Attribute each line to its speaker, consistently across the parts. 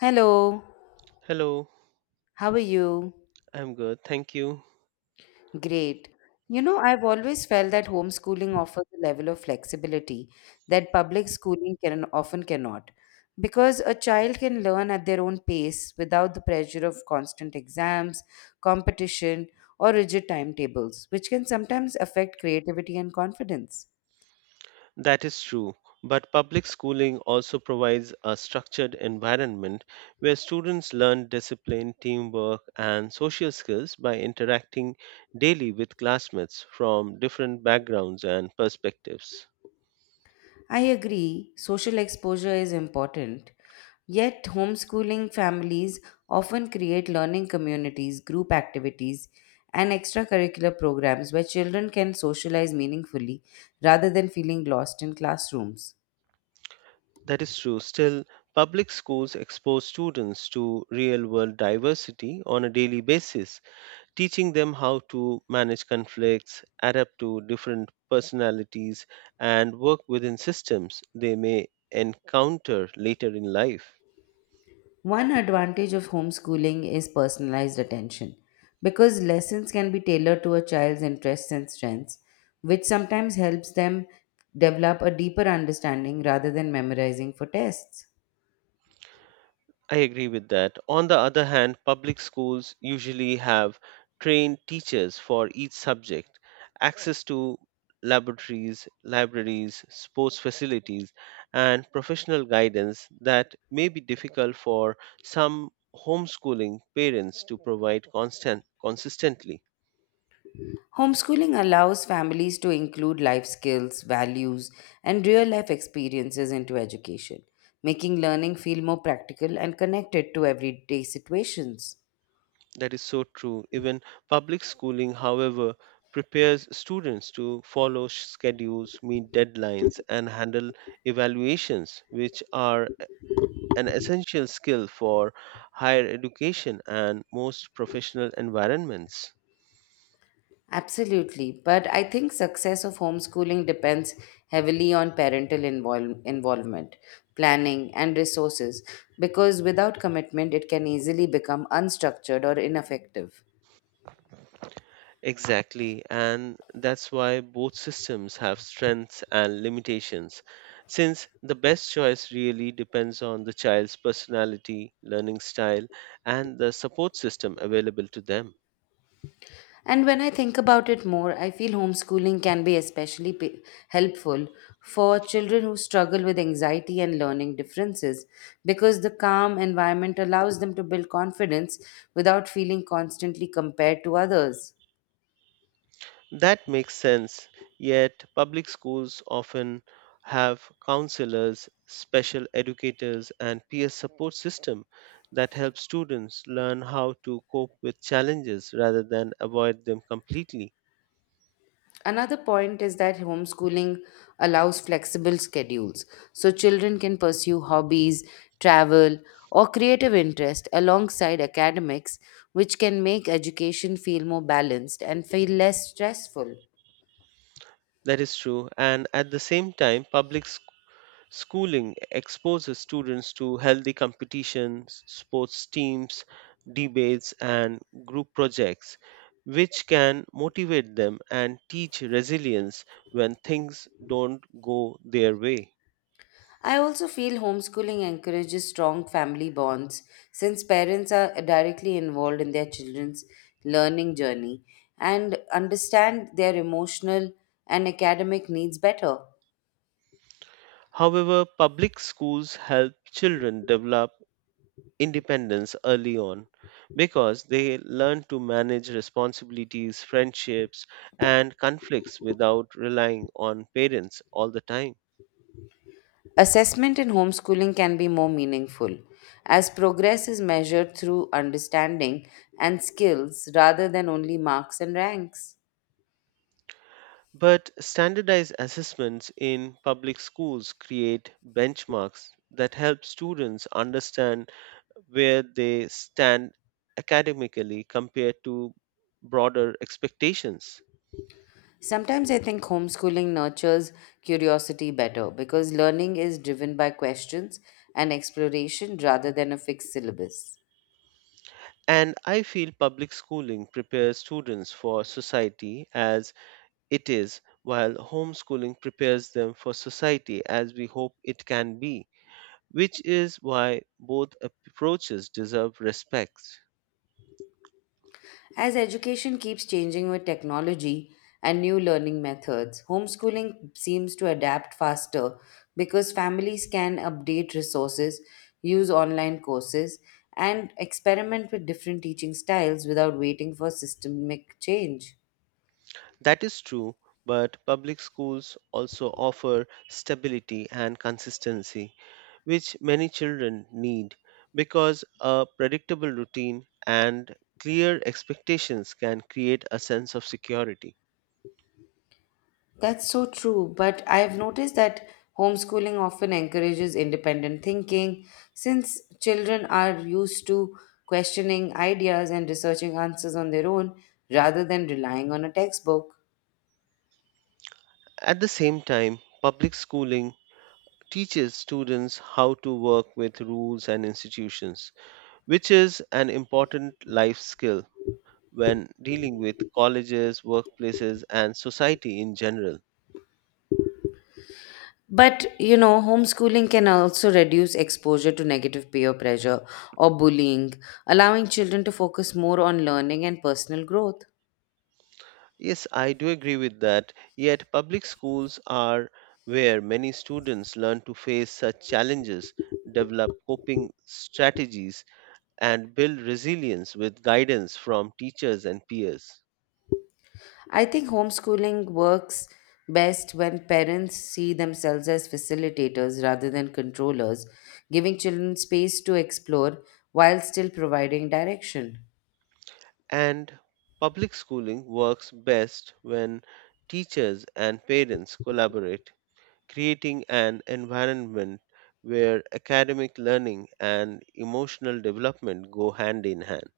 Speaker 1: Hello,
Speaker 2: Hello,
Speaker 1: how are you?
Speaker 2: I'm good, thank you.
Speaker 1: Great. You know, I've always felt that homeschooling offers a level of flexibility that public schooling can often cannot, because a child can learn at their own pace without the pressure of constant exams, competition, or rigid timetables, which can sometimes affect creativity and confidence.
Speaker 2: That is true, but public schooling also provides a structured environment where students learn discipline, teamwork, and social skills by interacting daily with classmates from different backgrounds and perspectives.
Speaker 1: I agree, social exposure is important. Yet, homeschooling families often create learning communities, group activities, and extracurricular programs where children can socialize meaningfully rather than feeling lost in classrooms.
Speaker 2: That is true. Still, public schools expose students to real world diversity on a daily basis. Teaching them how to manage conflicts, adapt to different personalities, and work within systems they may encounter later in life.
Speaker 1: One advantage of homeschooling is personalized attention because lessons can be tailored to a child's interests and strengths, which sometimes helps them develop a deeper understanding rather than memorizing for tests.
Speaker 2: I agree with that. On the other hand, public schools usually have trained teachers for each subject, access to laboratories, libraries, sports facilities, and professional guidance that may be difficult for some homeschooling parents to provide constant consistently.
Speaker 1: Homeschooling allows families to include life skills, values, and real life experiences into education, making learning feel more practical and connected to everyday situations.
Speaker 2: That is so true. Even public schooling, however, prepares students to follow schedules, meet deadlines, and handle evaluations, which are an essential skill for higher education and most professional environments.
Speaker 1: Absolutely, but I think success of homeschooling depends heavily on parental involvement, planning, and resources because without commitment it can easily become unstructured or ineffective.
Speaker 2: Exactly, and that's why both systems have strengths and limitations, since the best choice really depends on the child's personality, learning style, and the support system available to them.
Speaker 1: And when I think about it more, I feel homeschooling can be especially helpful for children who struggle with anxiety and learning differences because the calm environment allows them to build confidence without feeling constantly compared to others.
Speaker 2: That makes sense, yet public schools often have counselors, special educators, and peer support system that help students learn how to cope with challenges rather than avoid them completely.
Speaker 1: Another point is that homeschooling allows flexible schedules, so children can pursue hobbies, travel, or creative interest alongside academics, which can make education feel more balanced and feel less stressful.
Speaker 2: That is true, and at the same time, public schooling exposes students to healthy competitions, sports teams, debates, and group projects, which can motivate them and teach resilience when things don't go their way.
Speaker 1: I also feel homeschooling encourages strong family bonds since parents are directly involved in their children's learning journey and understand their emotional and academic needs better.
Speaker 2: However, public schools help children develop independence early on because they learn to manage responsibilities, friendships, and conflicts without relying on parents all the time.
Speaker 1: Assessment in homeschooling can be more meaningful as progress is measured through understanding and skills rather than only marks and ranks.
Speaker 2: But standardized assessments in public schools create benchmarks that help students understand where they stand academically compared to broader expectations.
Speaker 1: Sometimes I think homeschooling nurtures curiosity better because learning is driven by questions and exploration rather than a fixed syllabus.
Speaker 2: And I feel public schooling prepares students for society as it is, while homeschooling prepares them for society as we hope it can be, which is why both approaches deserve respect.
Speaker 1: As education keeps changing with technology and new learning methods, homeschooling seems to adapt faster because families can update resources, use online courses, and experiment with different teaching styles without waiting for systemic change.
Speaker 2: That is true, but public schools also offer stability and consistency, which many children need because a predictable routine and clear expectations can create a sense of security.
Speaker 1: That's so true, but I've noticed that homeschooling often encourages independent thinking since children are used to questioning ideas and researching answers on their own rather than relying on a textbook.
Speaker 2: At the same time, public schooling teaches students how to work with rules and institutions, which is an important life skill when dealing with colleges, workplaces, and society in general.
Speaker 1: But you know, homeschooling can also reduce exposure to negative peer pressure or bullying, allowing children to focus more on learning and personal growth.
Speaker 2: Yes, I do agree with that. Yet, public schools are where many students learn to face such challenges, develop coping strategies, and build resilience with guidance from teachers and peers.
Speaker 1: I think homeschooling works best when parents see themselves as facilitators rather than controllers, giving children space to explore while still providing direction.
Speaker 2: And public schooling works best when teachers and parents collaborate, creating an environment where academic learning and emotional development go hand in hand.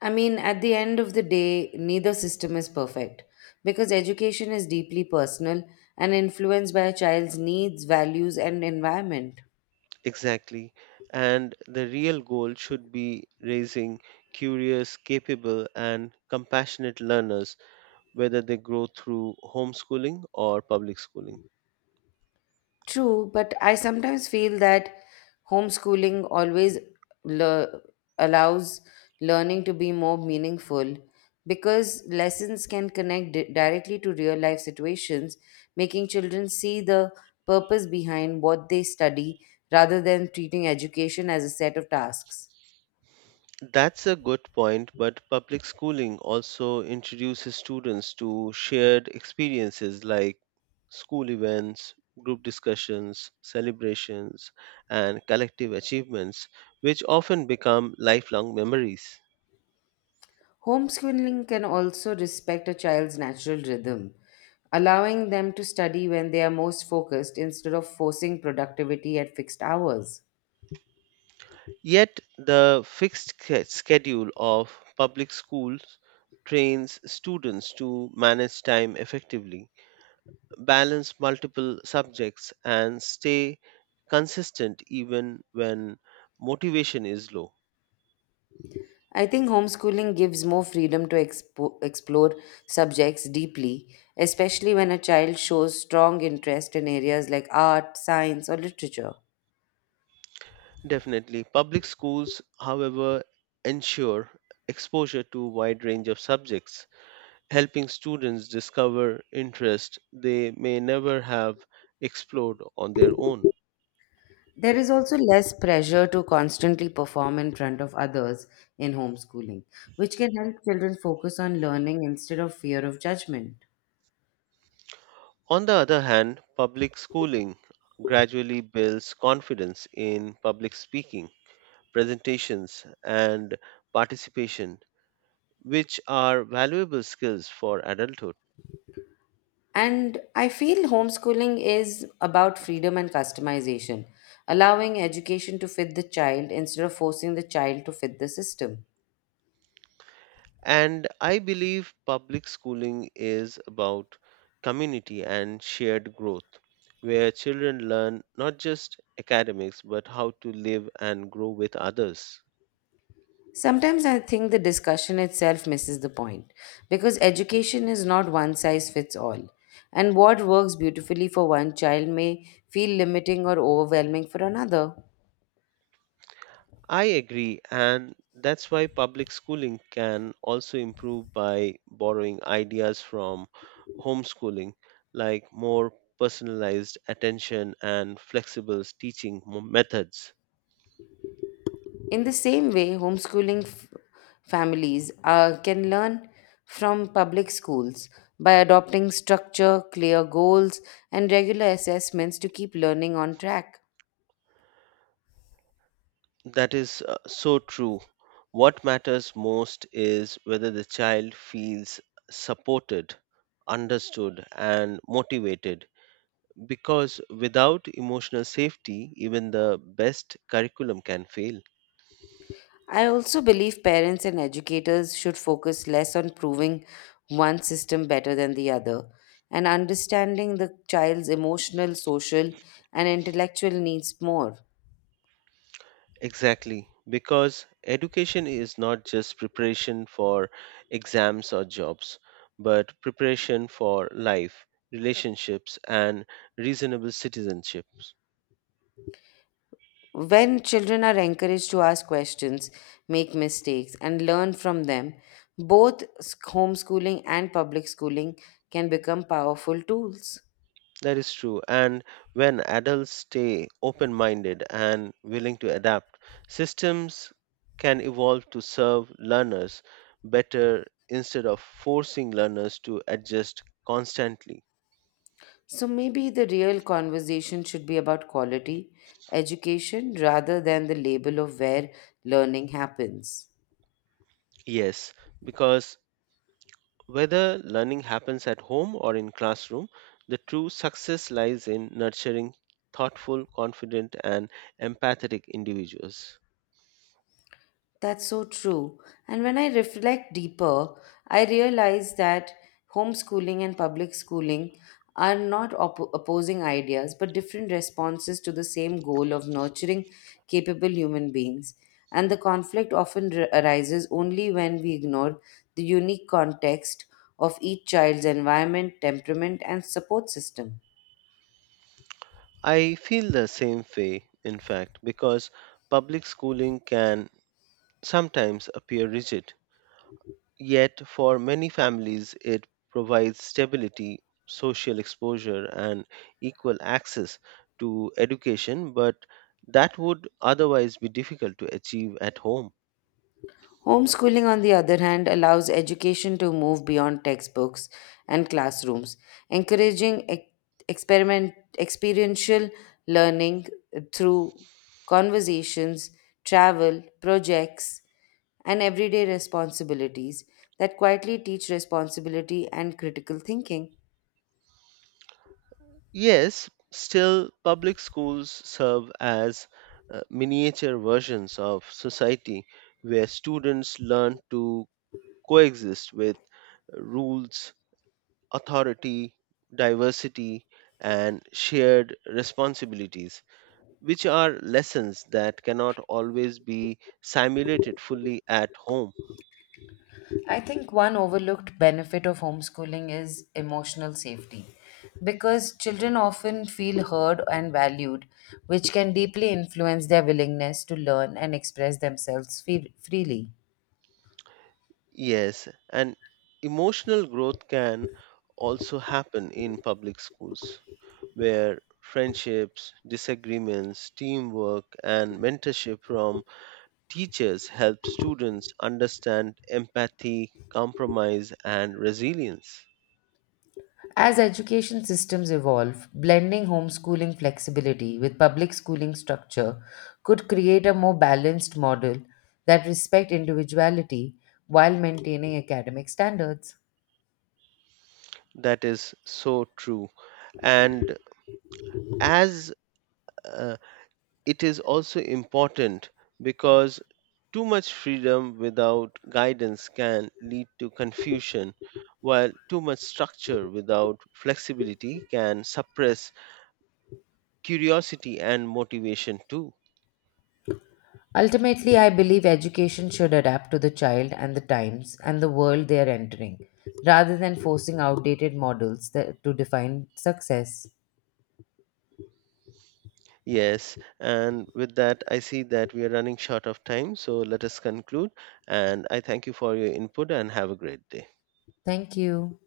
Speaker 1: I mean, at the end of the day, neither system is perfect because education is deeply personal and influenced by a child's needs, values, and environment.
Speaker 2: Exactly. And the real goal should be raising curious, capable, and compassionate learners, whether they grow through homeschooling or public schooling.
Speaker 1: True, but I sometimes feel that homeschooling always le- allows learning to be more meaningful because lessons can connect directly to real life situations, making children see the purpose behind what they study rather than treating education as a set of tasks.
Speaker 2: That's a good point, but public schooling also introduces students to shared experiences like school events, group discussions, celebrations, and collective achievements, which often become lifelong memories.
Speaker 1: Homeschooling can also respect a child's natural rhythm, allowing them to study when they are most focused instead of forcing productivity at fixed hours.
Speaker 2: Yet, the fixed schedule of public schools trains students to manage time effectively, balance multiple subjects, and stay consistent even when motivation is low.
Speaker 1: I think homeschooling gives more freedom to explore subjects deeply, especially when a child shows strong interest in areas like art, science, or literature.
Speaker 2: Definitely, public schools, however, ensure exposure to a wide range of subjects, helping students discover interests they may never have explored on their own.
Speaker 1: There is also less pressure to constantly perform in front of others in homeschooling, which can help children focus on learning instead of fear of judgment.
Speaker 2: On the other hand, public schooling gradually builds confidence in public speaking, presentations, and participation, which are valuable skills for adulthood.
Speaker 1: And I feel homeschooling is about freedom and customization, allowing education to fit the child instead of forcing the child to fit the system.
Speaker 2: And I believe public schooling is about community and shared growth, where children learn not just academics but how to live and grow with others.
Speaker 1: Sometimes I think the discussion itself misses the point because education is not one size fits all, and what works beautifully for one child may feel limiting or overwhelming for another.
Speaker 2: I agree, and that's why public schooling can also improve by borrowing ideas from homeschooling, like more personalized attention and flexible teaching methods.
Speaker 1: In the same way, homeschooling families can learn from public schools by adopting structure, clear goals, and regular assessments to keep learning on track.
Speaker 2: That is so true. What matters most is whether the child feels supported, understood, and motivated, because without emotional safety, even the best curriculum can fail.
Speaker 1: I also believe parents and educators should focus less on proving one system better than the other and understanding the child's emotional, social, and intellectual needs more.
Speaker 2: Exactly, because education is not just preparation for exams or jobs, but preparation for life, relationships, and reasonable citizenships.
Speaker 1: When children are encouraged to ask questions, make mistakes, and learn from them, homeschooling and public schooling can become powerful tools.
Speaker 2: That is true. And when adults stay open minded and willing to adapt, systems can evolve to serve learners better instead of forcing learners to adjust constantly.
Speaker 1: So maybe the real conversation should be about quality education rather than the label of where learning happens.
Speaker 2: Yes, because whether learning happens at home or in classroom, the true success lies in nurturing thoughtful, confident, and empathetic individuals.
Speaker 1: That's so true. And when I reflect deeper, I realize that homeschooling and public schooling are not opposing ideas, but different responses to the same goal of nurturing capable human beings. And the conflict often arises only when we ignore the unique context of each child's environment, temperament, and support system.
Speaker 2: I feel the same way, in fact, because public schooling can sometimes appear rigid. Yet, for many families, it provides stability, social exposure, and equal access to education, but that would otherwise be difficult to achieve at home.
Speaker 1: Homeschooling, on the other hand, allows education to move beyond textbooks and classrooms, encouraging experiential learning through conversations, travel, projects, and everyday responsibilities that quietly teach responsibility and critical thinking.
Speaker 2: Yes, still, public schools serve as miniature versions of society where students learn to coexist with rules, authority, diversity, and shared responsibilities, which are lessons that cannot always be simulated fully at home.
Speaker 1: I think one overlooked benefit of homeschooling is emotional safety because children often feel heard and valued, which can deeply influence their willingness to learn and express themselves freely.
Speaker 2: Yes, and emotional growth can also happen in public schools, where friendships, disagreements, teamwork, and mentorship from teachers help students understand empathy, compromise, and resilience.
Speaker 1: As education systems evolve, blending homeschooling flexibility with public schooling structure could create a more balanced model that respects individuality while maintaining academic standards.
Speaker 2: That is so true. And as uh, it is also important because too much freedom without guidance can lead to confusion, while too much structure without flexibility can suppress curiosity and motivation too.
Speaker 1: Ultimately, I believe education should adapt to the child and the times and the world they are entering, rather than forcing outdated models that, to define success.
Speaker 2: Yes, and with that, I see that we are running short of time, so let us conclude. And I thank you for your input and have a great day.
Speaker 1: Thank you.